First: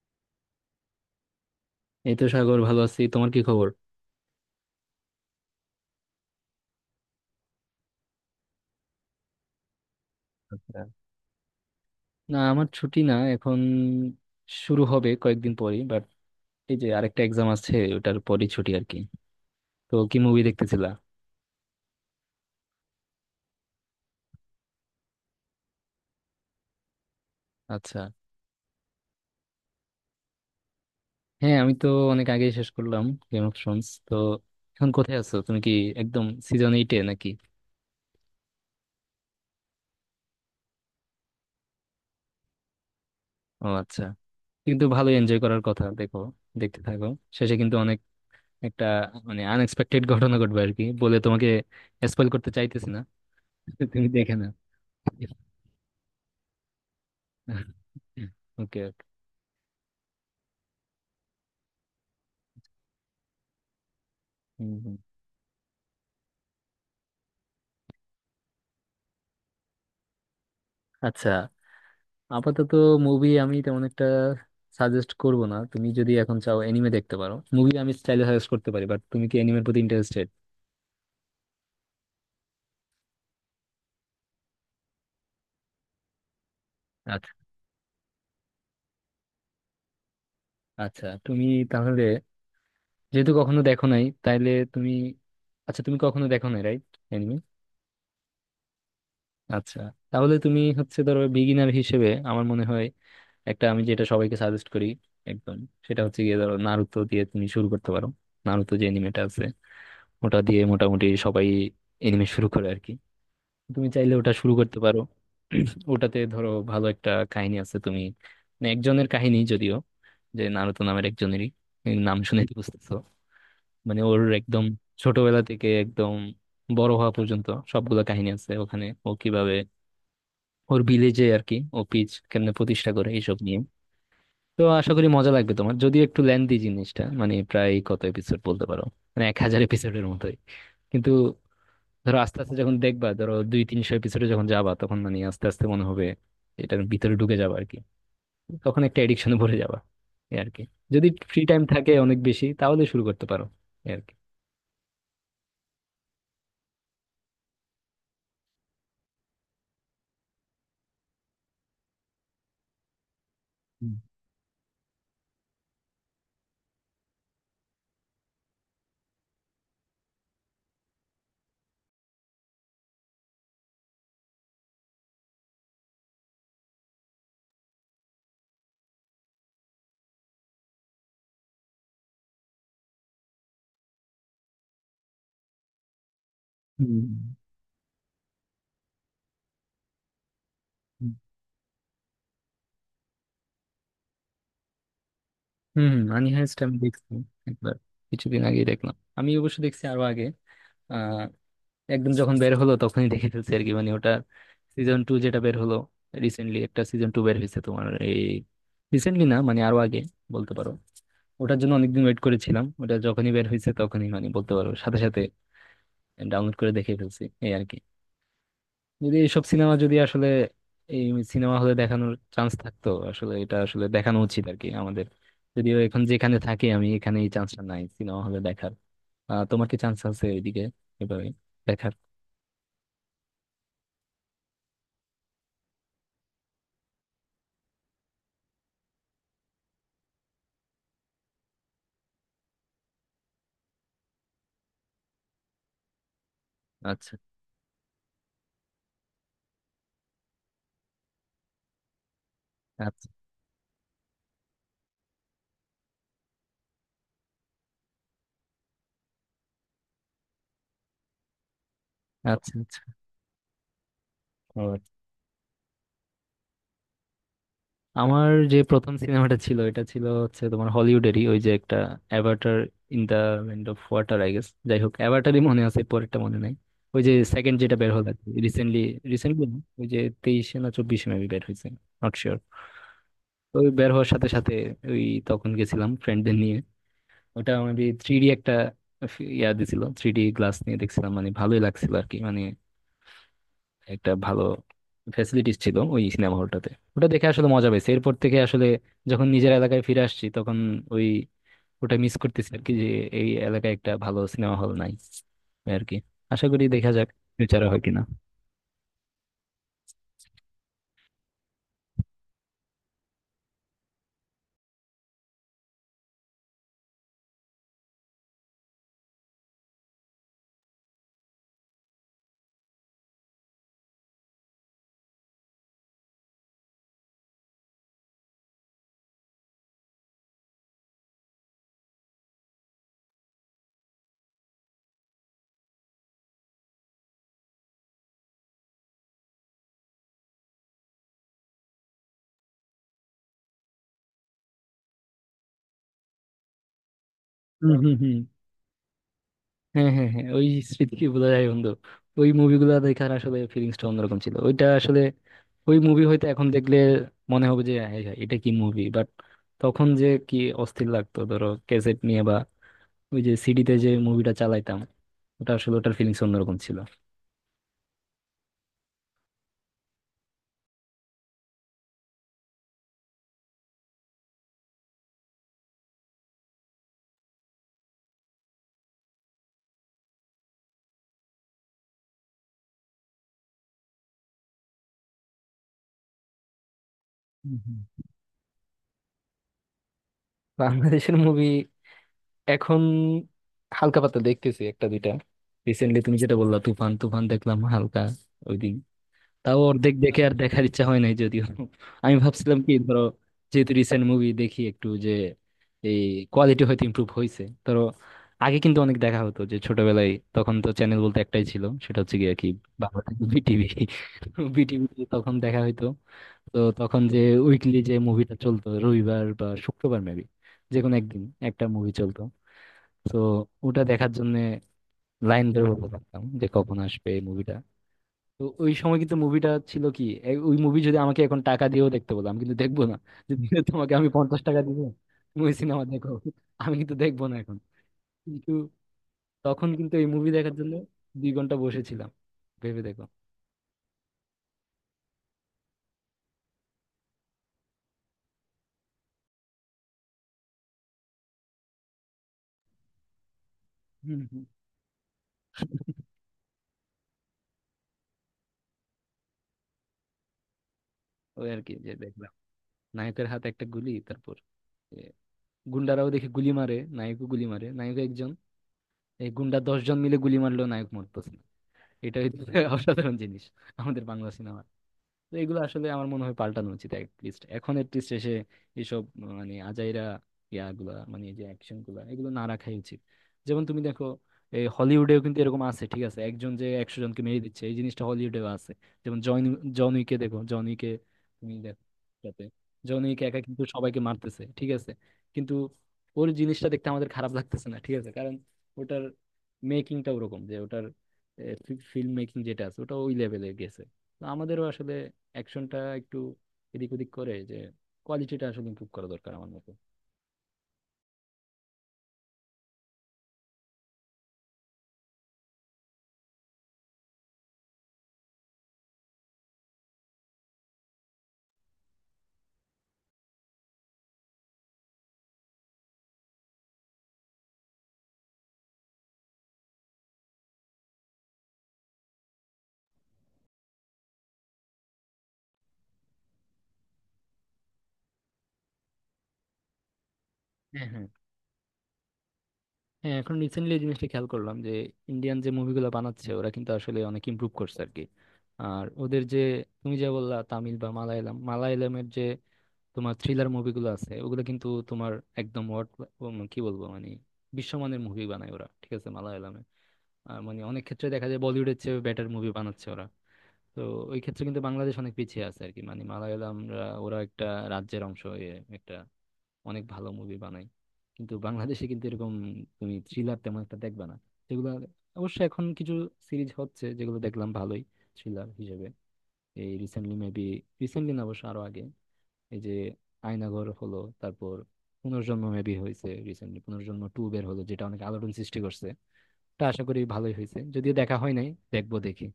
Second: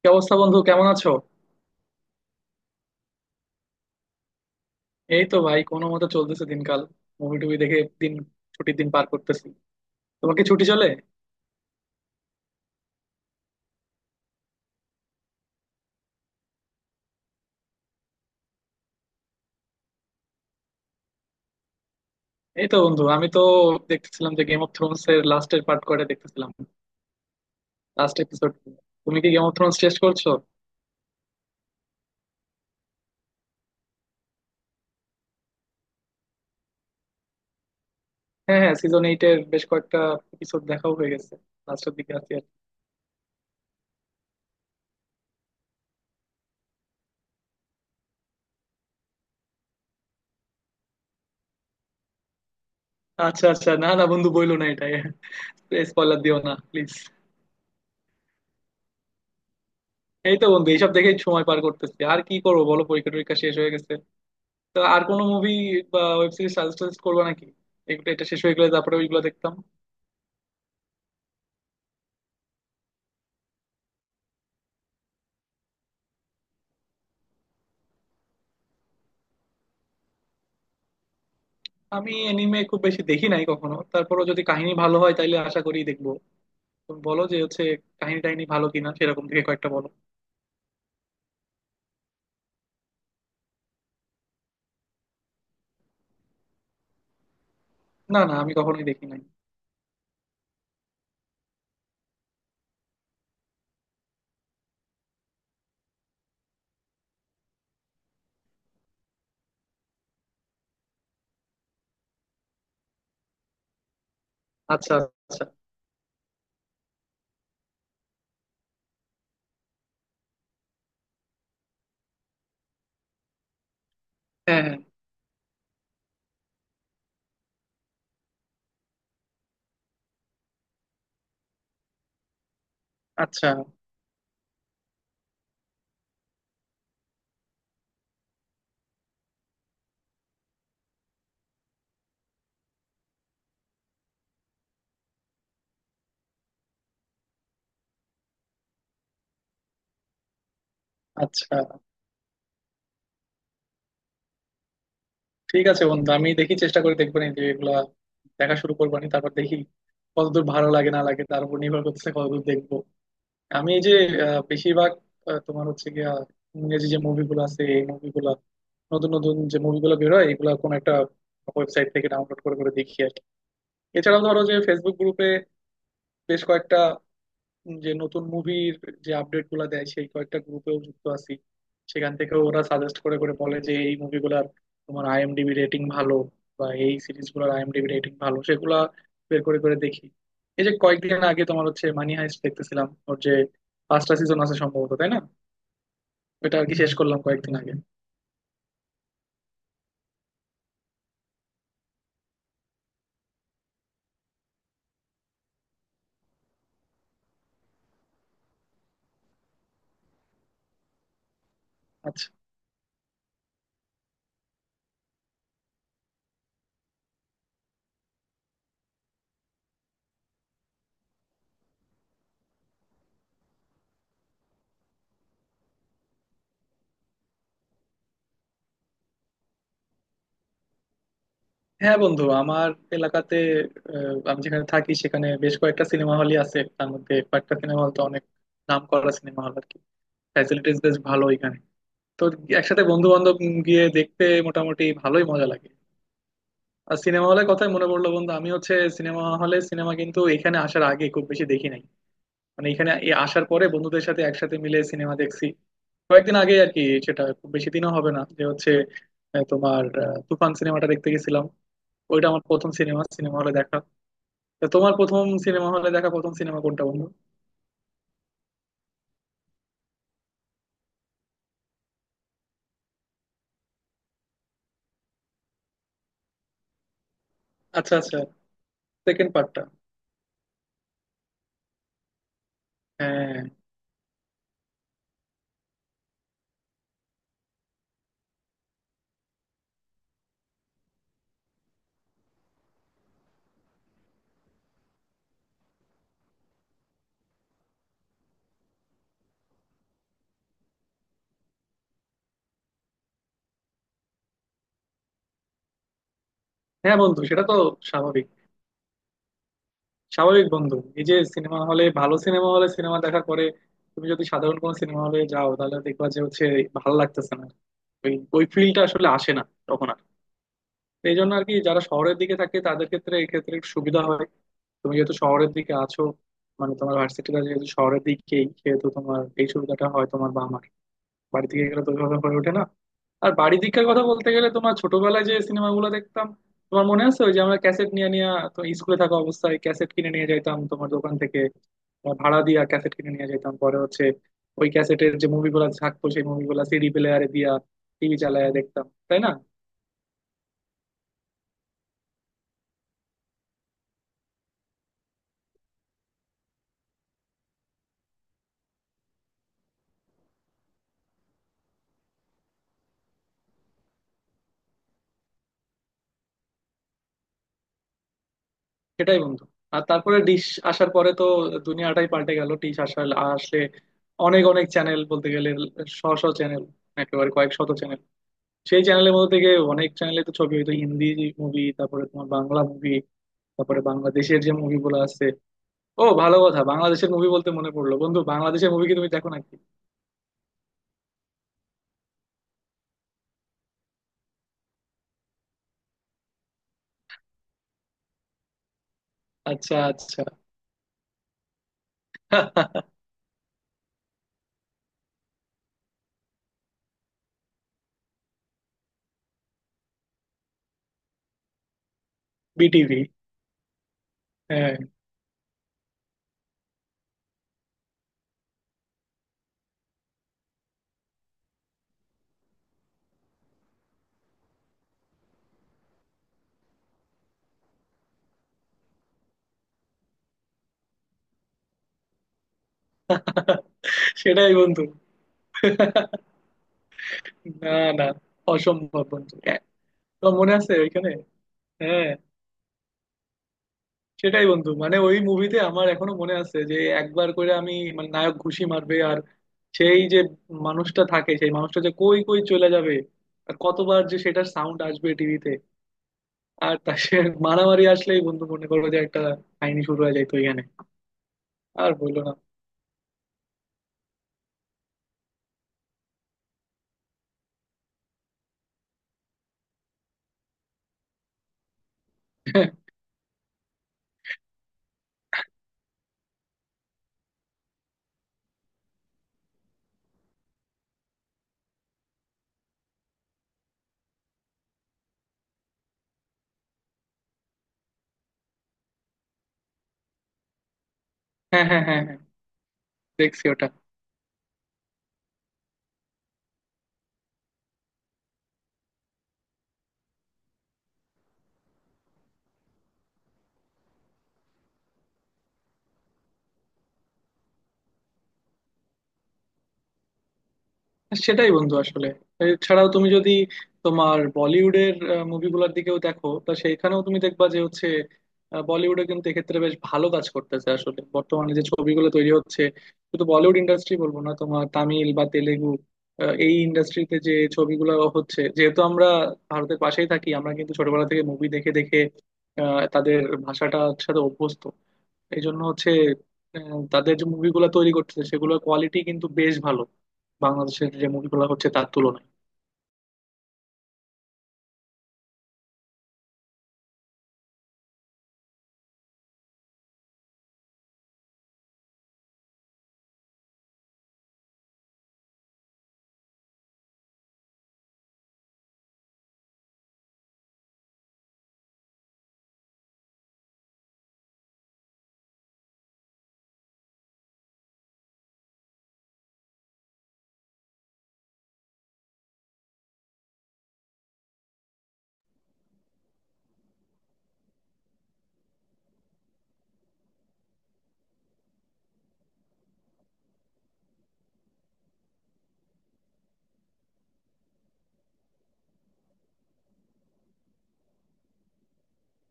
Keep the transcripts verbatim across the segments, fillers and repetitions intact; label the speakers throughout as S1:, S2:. S1: কি অবস্থা বন্ধু, কেমন আছো?
S2: এই তো সাগর, ভালো আছি। তোমার কি খবর?
S1: এই তো ভাই, কোনো মতে চলতেছে দিনকাল। মুভি টুভি দেখে দিন, ছুটির দিন পার করতেছি। তোমার কি ছুটি
S2: আচ্ছা।
S1: চলে?
S2: না, আমার ছুটি না এখন। শুরু হবে কয়েকদিন পরেই, বাট এই যে আরেকটা এক্সাম আছে, ওটার পরই ছুটি আর কি। তো কি মুভি দেখতেছিলা?
S1: এই তো বন্ধু, আমি তো দেখতেছিলাম যে গেম অফ থ্রোনস এর লাস্টের পার্ট কয়টা দেখতেছিলাম
S2: আচ্ছা।
S1: Last episode. তুমি কি গেম অফ থ্রোনস টেস্ট করছো?
S2: হ্যাঁ, আমি তো অনেক আগেই শেষ করলাম গেম অফ থ্রোনস তো। এখন কোথায় আছো তুমি? কি, একদম সিজন এইটে নাকি?
S1: হ্যাঁ হ্যাঁ, সিজন এইট এর বেশ কয়েকটা এপিসোড দেখাও হয়ে গেছে। লাস্টের দিকে আছি আর কি।
S2: ও আচ্ছা, কিন্তু ভালো এনজয় করার কথা। দেখো, দেখতে থাকো। শেষে কিন্তু অনেক একটা, মানে আনএক্সপেক্টেড ঘটনা ঘটবে আর কি। বলে তোমাকে স্পয়েল করতে চাইতেছি না।
S1: আচ্ছা আচ্ছা, না না
S2: তুমি
S1: বন্ধু,
S2: দেখে না।
S1: বইলো না এটা। স্পয়লার দিও না প্লিজ।
S2: ওকে।
S1: এই তো বন্ধু, এইসব দেখেই সময় পার করতেছি, আর কি করবো বলো, পরীক্ষা টরীক্ষা শেষ হয়ে গেছে।
S2: হুম,
S1: তো
S2: হুম।
S1: আর কোনো মুভি বা ওয়েব সিরিজ সাজেস্ট করবা নাকি? এগুলো এটা শেষ হয়ে গেলে তারপরে ওইগুলো দেখতাম।
S2: আচ্ছা, আপাতত মুভি আমি তেমন একটা সাজেস্ট করব না। তুমি যদি এখন চাও এনিমে দেখতে পারো। মুভি আমি স্টাইলে সাজেস্ট করতে পারি, বাট তুমি কি এনিমের প্রতি ইন্টারেস্টেড?
S1: আমি এনিমে খুব বেশি দেখি নাই কখনো, তারপরও যদি কাহিনী ভালো হয় তাইলে আশা করি দেখবো। তুমি বলো
S2: আচ্ছা
S1: যে হচ্ছে কাহিনী টাহিনী ভালো কিনা, সেরকম থেকে কয়েকটা বলো।
S2: আচ্ছা। তুমি তাহলে, যেহেতু কখনো দেখো নাই, তাহলে তুমি, আচ্ছা তুমি কখনো দেখো নাই রাইট? এনিমে?
S1: না না, আমি কখনোই দেখি নাই।
S2: আচ্ছা, তাহলে তুমি হচ্ছে ধরো বিগিনার হিসেবে, আমার মনে হয় একটা আমি যেটা সবাইকে সাজেস্ট করি একদম, সেটা হচ্ছে গিয়ে, ধরো নারুতো দিয়ে তুমি শুরু করতে পারো। নারুতো যে এনিমেটা আছে, ওটা দিয়ে মোটামুটি সবাই এনিমে শুরু করে আর কি। তুমি চাইলে ওটা শুরু করতে
S1: আচ্ছা
S2: পারো।
S1: আচ্ছা।
S2: ওটাতে ধরো ভালো একটা কাহিনী আছে। তুমি, মানে একজনের কাহিনী যদিও, যে নারুতো নামের একজনেরই, এই নাম শুনে তো বুঝতেছো, মানে ওর
S1: হ্যাঁ
S2: একদম
S1: হ্যাঁ।
S2: ছোটবেলা থেকে একদম বড় হওয়া পর্যন্ত সবগুলো কাহিনী আছে ওখানে। ও কিভাবে ওর ভিলেজে আর কি, ও পিচ কেমনে প্রতিষ্ঠা করে, এইসব
S1: আচ্ছা
S2: নিয়ে। তো আশা করি মজা লাগবে তোমার। যদিও একটু লেন্দি জিনিসটা, মানে প্রায় কত এপিসোড বলতে পারো, মানে এক হাজার এপিসোডের মতোই। কিন্তু ধরো আস্তে আস্তে যখন দেখবা, ধরো দুই তিনশো এপিসোডে যখন যাবা, তখন মানে আস্তে আস্তে মনে হবে এটার ভিতরে ঢুকে যাবা আর কি। তখন একটা এডিকশনে ভরে যাবা, এই আর কি। যদি ফ্রি
S1: আচ্ছা।
S2: টাইম থাকে অনেক বেশি তাহলে শুরু করতে পারো, এই আর কি।
S1: ঠিক আছে বন্ধু, আমি দেখি, চেষ্টা করে দেখবো নি যে এগুলা দেখা শুরু করবো নি, তারপর দেখি কতদূর ভালো লাগে না লাগে তার উপর নির্ভর করতেছে কতদূর দেখবো। আমি এই যে
S2: হুম
S1: আহ, বেশিরভাগ আহ, তোমার হচ্ছে গিয়া ইংরেজি যে মুভিগুলো আছে এই মুভিগুলা, নতুন নতুন যে মুভিগুলো বেরোয় এগুলা কোন একটা ওয়েবসাইট থেকে ডাউনলোড করে করে দেখি আর কি। এছাড়াও ধরো যে ফেসবুক গ্রুপে বেশ কয়েকটা, যে নতুন মুভির যে আপডেট গুলা দেয় সেই কয়েকটা গ্রুপেও যুক্ত আছি। সেখান থেকে ওরা সাজেস্ট করে করে বলে যে এই মুভিগুলার তোমার আইএমডিবি রেটিং ভালো বা এই
S2: হুম
S1: সিরিজ গুলার আইএমডিবি রেটিং ভালো, সেগুলা বের করে করে দেখি। এই যে
S2: হুম।
S1: কয়েকদিন আগে তোমার হচ্ছে মানি হাইস্ট দেখতেছিলাম, ওর যে পাঁচটা সিজন আছে সম্ভবত, তাই না?
S2: হুম, মানি হাইস্ট
S1: এটা আর
S2: আমি
S1: কি শেষ
S2: দেখছি
S1: করলাম কয়েকদিন
S2: একবার।
S1: আগে।
S2: কিছুদিন আগেই দেখলাম। আমি অবশ্য দেখছি আরো আগে, একদম যখন বের হলো তখনই দেখে ফেলছি আর কি। মানে ওটার সিজন টু যেটা বের হলো, রিসেন্টলি একটা সিজন টু বের হয়েছে তোমার এই, রিসেন্টলি না মানে আরো আগে বলতে পারো। ওটার জন্য অনেকদিন ওয়েট
S1: আচ্ছা।
S2: করেছিলাম, ওটা যখনই বের হয়েছে তখনই মানে বলতে পারো সাথে সাথে ডাউনলোড করে দেখে ফেলছি, এই আর কি। যদি এইসব সিনেমা যদি আসলে এই সিনেমা হলে দেখানোর চান্স থাকতো, আসলে এটা আসলে দেখানো উচিত আর কি আমাদের। যদিও এখন যেখানে থাকি আমি, এখানে এই চান্সটা নাই সিনেমা হলে দেখার। আহ তোমার কি চান্স আছে ওইদিকে, এভাবে দেখার?
S1: হ্যাঁ বন্ধু, আমার এলাকাতে, আহ, আমি যেখানে থাকি সেখানে বেশ কয়েকটা সিনেমা হলই আছে, তার মধ্যে কয়েকটা সিনেমা হল তো অনেক নাম করা সিনেমা হল আর কি। ফ্যাসিলিটিস বেশ ভালো এখানে। তো একসাথে বন্ধু বান্ধব গিয়ে দেখতে মোটামুটি ভালোই মজা লাগে। আর
S2: আচ্ছা
S1: সিনেমা হলের কথাই মনে পড়লো বন্ধু, আমি হচ্ছে সিনেমা হলে সিনেমা কিন্তু এখানে আসার আগে খুব বেশি দেখি নাই। মানে এখানে
S2: আচ্ছা।
S1: এ আসার পরে বন্ধুদের সাথে একসাথে মিলে সিনেমা দেখছি কয়েকদিন আগে আর কি। সেটা খুব বেশি দিনও হবে না, যে হচ্ছে আহ, তোমার আহ, তুফান সিনেমাটা দেখতে গেছিলাম। ওইটা আমার
S2: আচ্ছা
S1: প্রথম
S2: আচ্ছা।
S1: সিনেমা, সিনেমা হলে দেখা। তো
S2: ও,
S1: তোমার প্রথম সিনেমা হলে দেখা প্রথম সিনেমা কোনটা বন্ধু?
S2: আমার যে প্রথম সিনেমাটা ছিল, এটা ছিল হচ্ছে তোমার হলিউডেরই, ওই যে একটা Avatar, in the end of water I guess. যাই হোক, অ্যাভাটারই মনে আছে, পরেরটা মনে নাই। ওই যে সেকেন্ড যেটা বের
S1: আচ্ছা
S2: হলো
S1: আচ্ছা।
S2: রিসেন্টলি,
S1: সেকেন্ড
S2: রিসেন্টলি
S1: পার্টটা।
S2: ওই যে তেইশে না চব্বিশে মেবি বের হয়েছে, নট শিওর।
S1: হ্যাঁ
S2: ওই বের হওয়ার সাথে সাথে, ওই তখন গেছিলাম ফ্রেন্ডদের নিয়ে। ওটা মেবি থ্রি ডি একটা, ফি- ইয়া দিছিল, থ্রি ডি গ্লাস নিয়ে দেখছিলাম, মানে ভালোই লাগছিল আর কি। মানে একটা ভালো ফ্যাসিলিটিস ছিল ওই সিনেমা হলটাতে। ওটা দেখে আসলে মজা পাইছে। এরপর থেকে আসলে যখন নিজের এলাকায় ফিরে আসছি, তখন ওই ওটা মিস করতেছি আর কি, যে এই এলাকায় একটা ভালো সিনেমা হল নাই আর কি। আশা করি দেখা
S1: হ্যাঁ
S2: যাক
S1: বন্ধু, সেটা তো
S2: ফিউচারে হয় কিনা।
S1: স্বাভাবিক। স্বাভাবিক বন্ধু, এই যে সিনেমা হলে, ভালো সিনেমা হলে সিনেমা দেখার পরে তুমি যদি সাধারণ কোনো সিনেমা হলে যাও তাহলে দেখবা যে হচ্ছে ভালো লাগতেছে না, ওই ওই ফিলটা আসলে আসে না তখন আর। তো এই জন্য আর কি, যারা শহরের দিকে থাকে তাদের ক্ষেত্রে এই ক্ষেত্রে একটু সুবিধা হয়। তুমি যেহেতু শহরের দিকে আছো, মানে তোমার ভার্সিটিটা যেহেতু শহরের দিকেই, সেহেতু তোমার এই সুবিধাটা হয়। তোমার বা আমার বাড়ি থেকে গেলে তো ওইভাবে হয়ে ওঠে না। আর বাড়ির দিককার কথা বলতে গেলে, তোমার ছোটবেলায় যে সিনেমাগুলো দেখতাম, তোমার মনে আছে ওই যে আমরা ক্যাসেট নিয়ে নিয়ে, তো স্কুলে থাকা অবস্থায় ক্যাসেট কিনে নিয়ে যাইতাম তোমার দোকান থেকে, তোমার ভাড়া দিয়া ক্যাসেট কিনে নিয়ে যেতাম, পরে হচ্ছে ওই ক্যাসেটের যে মুভিগুলো থাকতো সেই মুভিগুলো সিডি প্লেয়ারে দিয়া
S2: হুম হুম হুম।
S1: টিভি চালায়া দেখতাম, তাই না?
S2: হ্যাঁ হ্যাঁ হ্যাঁ, ওই স্মৃতি কি বোঝা যায় বন্ধু? ওই মুভিগুলো দেখার আসলে ফিলিংসটা অন্যরকম ছিল ওইটা আসলে। ওই মুভি হয়তো এখন দেখলে মনে হবে যে হ্যাঁ হ্যাঁ, এটা কি মুভি, বাট তখন যে কি অস্থির লাগতো, ধরো ক্যাসেট নিয়ে বা ওই যে সিডিতে যে মুভিটা চালাইতাম, ওটা আসলে ওটার ফিলিংস অন্যরকম ছিল।
S1: সেটাই বন্ধু। আর তারপরে ডিশ আসার পরে তো দুনিয়াটাই পাল্টে গেল, ডিশ আসার আসলে অনেক অনেক চ্যানেল, বলতে গেলে শ শ চ্যানেল, একেবারে কয়েক শত চ্যানেল। সেই চ্যানেলের মধ্যে থেকে অনেক চ্যানেলে তো ছবি হইতো, হিন্দি মুভি, তারপরে তোমার বাংলা মুভি, তারপরে বাংলাদেশের যে মুভিগুলো আছে। ও ভালো কথা, বাংলাদেশের মুভি বলতে
S2: হুম,
S1: মনে
S2: হুম।
S1: পড়লো বন্ধু, বাংলাদেশের মুভি কি তুমি দেখো নাকি?
S2: বাংলাদেশের মুভি এখন হালকা পাতলা দেখতেছি একটা দুইটা। রিসেন্টলি তুমি যেটা বললা, তুফান, তুফান দেখলাম হালকা, ওই দিন। তাও
S1: আচ্ছা
S2: অর্ধেক দেখে
S1: আচ্ছা।
S2: আর দেখার ইচ্ছা হয় নাই যদিও। আমি ভাবছিলাম কি, ধরো যেহেতু রিসেন্ট মুভি দেখি একটু, যে এই কোয়ালিটি হয়তো ইমপ্রুভ হয়েছে ধরো। আগে কিন্তু অনেক দেখা হতো, যে ছোটবেলায় তখন তো চ্যানেল বলতে একটাই ছিল, সেটা হচ্ছে গিয়ে কি,
S1: বিটিভি।
S2: Bangla TV, BTV.
S1: হ্যাঁ
S2: বিটিভি তখন দেখা হইতো। তো তখন যে উইকলি যে মুভিটা চলতো রবিবার বা শুক্রবার মেবি, যে কোনো একদিন একটা মুভি চলতো। তো ওটা দেখার জন্য লাইন ধরে বসে থাকতাম, যে কখন আসবে এই মুভিটা। তো ওই সময় কিন্তু মুভিটা ছিল কি, এ- ওই মুভি যদি আমাকে এখন টাকা দিয়েও দেখতে বলো আমি কিন্তু দেখবো না। যদি তোমাকে আমি পঞ্চাশ
S1: সেটাই
S2: টাকা দিব,
S1: বন্ধু।
S2: তুমি ওই সিনেমা দেখো, আমি কিন্তু দেখবো না এখন।
S1: না না,
S2: কিন্তু
S1: অসম্ভব বন্ধু, হ্যাঁ,
S2: তখন কিন্তু এই মুভি
S1: তোমার
S2: দেখার
S1: মনে
S2: জন্য
S1: আছে ওইখানে?
S2: দুই ঘন্টা বসেছিলাম,
S1: হ্যাঁ
S2: ভেবে দেখো।
S1: সেটাই বন্ধু, মানে ওই মুভিতে আমার এখনো মনে আছে যে একবার করে আমি, মানে নায়ক ঘুষি মারবে, সেই যে মানুষটা থাকে সেই মানুষটা যে কই কই চলে যাবে, আর কতবার যে
S2: হম হম।
S1: সেটার সাউন্ড আসবে টিভিতে, আর তার সে মারামারি আসলেই বন্ধু মনে করো যে একটা কাহিনী শুরু হয়ে যায় তো এখানে,
S2: ওই আর কি, যে
S1: আর বললো
S2: দেখলাম
S1: না।
S2: নায়কের হাতে একটা গুলি, তারপর গুন্ডারাও দেখি গুলি মারে, নায়কও গুলি মারে, নায়ক একজন, এই গুন্ডা দশ জন মিলে গুলি মারলেও নায়ক মরতেছে না। এটা হচ্ছে অসাধারণ জিনিস আমাদের বাংলা সিনেমা। তো এগুলো আসলে আমার মনে হয় পাল্টানো উচিত অ্যাটলিস্ট এখন। অ্যাটলিস্ট এসে এসব, মানে আজাইরা ইয়াগুলা, মানে এই যে অ্যাকশন গুলা, এগুলো না রাখাই উচিত। যেমন তুমি দেখো, এই হলিউডেও কিন্তু এরকম আছে, ঠিক আছে, একজন যে একশো জনকে মেরে দিচ্ছে, এই জিনিসটা হলিউডেও আছে। যেমন জন, জন উইকে দেখো, জন উইকে তুমি
S1: হ্যাঁ
S2: দেখো,
S1: হ্যাঁ হ্যাঁ হ্যাঁ,
S2: যাতে জন উইক একা
S1: দেখছি
S2: কিন্তু
S1: ওটা।
S2: সবাইকে মারতেছে, ঠিক আছে? কিন্তু ওর জিনিসটা দেখতে আমাদের খারাপ লাগতেছে না, ঠিক আছে, কারণ ওটার মেকিংটা ওরকম, যে ওটার ফিল্ম মেকিং যেটা আছে ওটা ওই লেভেলে গেছে। তো আমাদেরও আসলে অ্যাকশনটা একটু এদিক ওদিক করে যে কোয়ালিটিটা আসলে ইমপ্রুভ করা দরকার, আমার মতে।
S1: সেটাই বন্ধু, আসলে এছাড়াও তুমি যদি তোমার বলিউডের আহ, মুভিগুলোর দিকেও দেখো তা সেইখানেও তুমি দেখবা যে হচ্ছে আহ, বলিউডে কিন্তু এক্ষেত্রে বেশ ভালো কাজ করতেছে, আসলে বর্তমানে যে ছবিগুলো তৈরি হচ্ছে শুধু বলিউড ইন্ডাস্ট্রি বলবো না, তোমার তামিল বা তেলেগু, আহ, এই ইন্ডাস্ট্রিতে যে ছবিগুলো হচ্ছে, যেহেতু আমরা ভারতের পাশেই থাকি আমরা কিন্তু ছোটবেলা থেকে মুভি দেখে দেখে আহ, তাদের ভাষাটার সাথে অভ্যস্ত। এই জন্য হচ্ছে আহ, তাদের যে মুভিগুলো তৈরি করতেছে সেগুলোর কোয়ালিটি কিন্তু বেশ ভালো
S2: হ্যাঁ
S1: বাংলাদেশের
S2: হ্যাঁ
S1: যে মুভিগুলো হচ্ছে তার তুলনায়।
S2: হ্যাঁ, এখন রিসেন্টলি এই জিনিসটা খেয়াল করলাম, যে ইন্ডিয়ান যে মুভিগুলো বানাচ্ছে ওরা কিন্তু আসলে অনেক ইমপ্রুভ করছে আর কি। আর ওদের যে, তুমি যা বললা, তামিল বা মালায়ালাম, মালায়ালামের যে তোমার থ্রিলার মুভিগুলো আছে, ওগুলো কিন্তু তোমার একদম what, উম, কি বলবো, মানে বিশ্বমানের মুভি বানায় ওরা, ঠিক আছে, মালায়ালামে। আর মানে অনেক ক্ষেত্রে দেখা যায় বলিউডের চেয়ে বেটার মুভি বানাচ্ছে ওরা। তো ওই ক্ষেত্রে কিন্তু বাংলাদেশ অনেক পিছিয়ে আছে আর কি। মানে মালায়ালামরা ওরা একটা রাজ্যের অংশ হয়ে একটা অনেক ভালো মুভি বানায়। কিন্তু বাংলাদেশে কিন্তু এরকম তুমি থ্রিলার তেমন একটা দেখবে না, যেগুলো, অবশ্য এখন কিছু সিরিজ হচ্ছে যেগুলো দেখলাম ভালোই থ্রিলার হিসেবে। এই রিসেন্টলি মেবি, রিসেন্টলি না অবশ্য আরো আগে, এই যে আয়নাঘর হলো, তারপর পুনর্জন্ম মেবি হয়েছে, রিসেন্টলি পুনর্জন্ম টু বের হলো, যেটা অনেক আলোড়ন সৃষ্টি করছে। তা আশা করি ভালোই হয়েছে, যদিও দেখা হয় নাই। দেখবো দেখি।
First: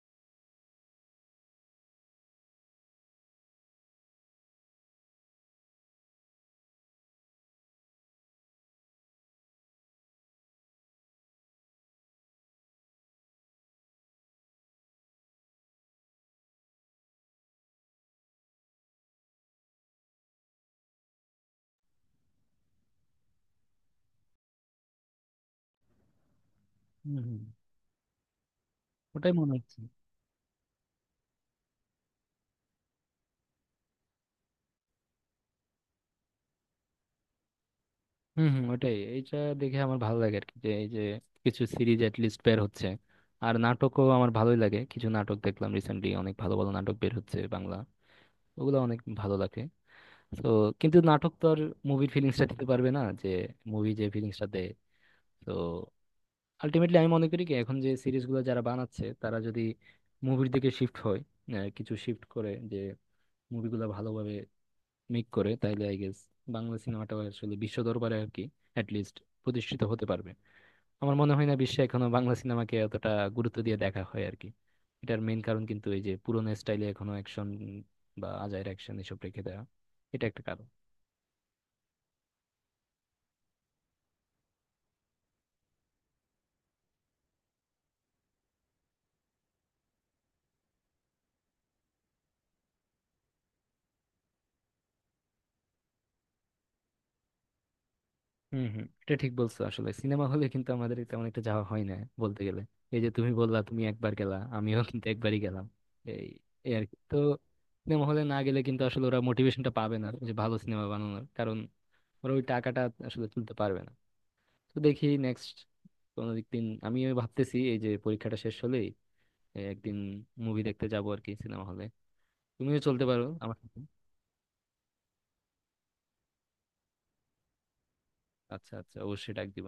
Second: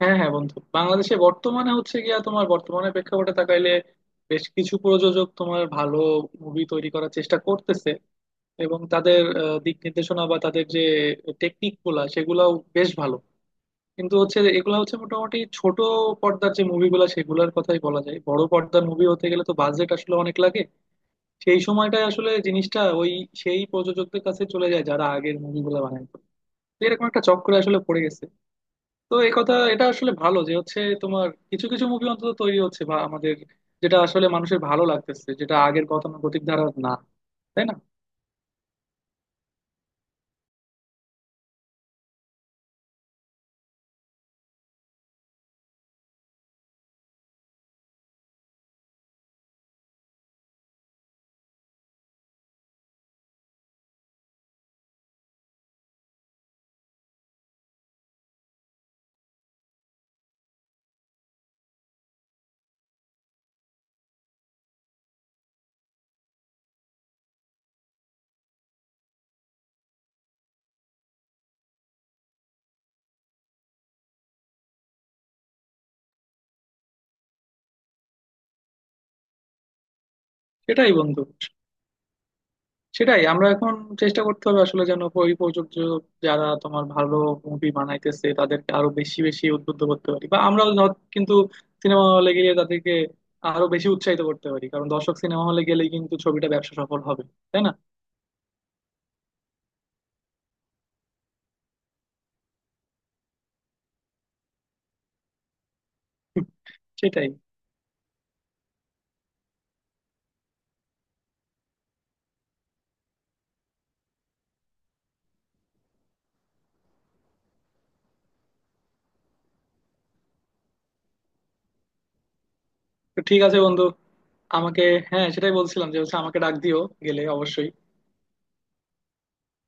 S1: হ্যাঁ হ্যাঁ বন্ধু, বাংলাদেশে বর্তমানে হচ্ছে গিয়া তোমার বর্তমানে প্রেক্ষাপটে তাকাইলে বেশ কিছু প্রযোজক তোমার ভালো মুভি তৈরি করার চেষ্টা করতেছে, এবং তাদের আহ, দিক নির্দেশনা বা তাদের যে টেকনিক গুলা সেগুলাও বেশ ভালো। কিন্তু হচ্ছে এগুলা হচ্ছে মোটামুটি ছোট পর্দার যে মুভিগুলা সেগুলোর কথাই বলা যায়, বড় পর্দার মুভি হতে গেলে তো বাজেট আসলে অনেক লাগে, সেই সময়টায় আসলে জিনিসটা ওই সেই প্রযোজকদের কাছে চলে যায় যারা আগের মুভিগুলো বানাইতো। তো এরকম
S2: হম
S1: একটা
S2: হম,
S1: চক্রে আসলে পড়ে গেছে। তো
S2: ওটাই
S1: এই কথা,
S2: মনে হচ্ছে।
S1: এটা আসলে ভালো যে হচ্ছে তোমার কিছু কিছু মুভি অন্তত তৈরি হচ্ছে বা আমাদের, যেটা আসলে মানুষের ভালো লাগতেছে, যেটা আগের গতানুগতিক ধারা না, তাই না?
S2: হম হম, ওটাই। এইটা দেখে আমার ভালো লাগে আর কি, যে এই যে কিছু সিরিজ এট লিস্ট বের হচ্ছে। আর নাটকও আমার ভালোই লাগে, কিছু নাটক দেখলাম রিসেন্টলি, অনেক ভালো ভালো নাটক বের হচ্ছে বাংলা, ওগুলো অনেক ভালো লাগে। তো কিন্তু নাটক তো আর মুভির ফিলিংসটা দিতে পারবে না, যে মুভি যে ফিলিংসটা দেয়। তো আলটিমেটলি আমি মনে করি কি, এখন যে সিরিজগুলো যারা বানাচ্ছে, তারা যদি মুভির দিকে শিফট হয়, আহ, কিছু শিফট করে, যে মুভিগুলো ভালোভাবে মেক করে, তাহলে আই গেস বাংলা সিনেমাটাও আসলে বিশ্ব দরবারে আর কি অ্যাট লিস্ট প্রতিষ্ঠিত হতে পারবে। আমার মনে হয় না বিশ্বে এখনো বাংলা সিনেমাকে এতটা গুরুত্ব দিয়ে দেখা হয় আর কি। এটার মেইন কারণ কিন্তু এই যে পুরোনো স্টাইলে এখনো অ্যাকশন বা আজাইর অ্যাকশন এসব রেখে দেওয়া, এটা একটা কারণ।
S1: সেটাই বন্ধু, সেটাই আমরা এখন চেষ্টা করতে হবে আসলে, যেন পরিপ্রেক্ষক যারা তোমার ভালো মুভি বানাইতেছে তাদেরকে আরো বেশি বেশি উদ্বুদ্ধ করতে পারি, বা আমরাও ধর কিন্তু সিনেমা হলে গিয়ে তাদেরকে আরো বেশি উৎসাহিত করতে পারি, কারণ দর্শক সিনেমা হলে গেলেই কিন্তু ছবিটা ব্যবসা সফল হবে, তাই না?
S2: হম হম, এটা ঠিক বলছো। আসলে সিনেমা হলে কিন্তু আমাদের তেমন একটা যাওয়া হয় না বলতে গেলে। এই যে তুমি বললা তুমি একবার গেলা, আমিও কিন্তু একবারই গেলাম এই, এই আর কি। তো
S1: সেটাই।
S2: সিনেমা হলে না গেলে কিন্তু আসলে ওরা মোটিভেশনটা পাবে না যে ভালো সিনেমা বানানোর, কারণ ওরা ওই টাকাটা আসলে তুলতে পারবে না। তো দেখি নেক্সট কোনো দিন, আমি ভাবতেছি এই যে পরীক্ষাটা শেষ হলেই এই একদিন মুভি দেখতে যাবো আর কি সিনেমা হলে। তুমিও চলতে
S1: তো
S2: পারো
S1: ঠিক
S2: আমার
S1: আছে
S2: সাথে।
S1: বন্ধু, আমাকে, হ্যাঁ সেটাই বলছিলাম যে হচ্ছে আমাকে ডাক দিও গেলে অবশ্যই।
S2: আচ্ছা আচ্ছা, অবশ্যই ডাক দিব।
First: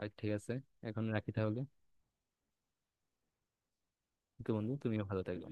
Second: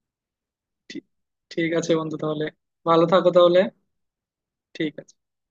S2: আর ঠিক আছে,
S1: ঠিক,
S2: এখন রাখি তাহলে।
S1: ঠিক আছে বন্ধু, তাহলে ভালো থাকো তাহলে।
S2: তো বন্ধু
S1: ঠিক
S2: তুমিও
S1: আছে।
S2: ভালো থাকবে।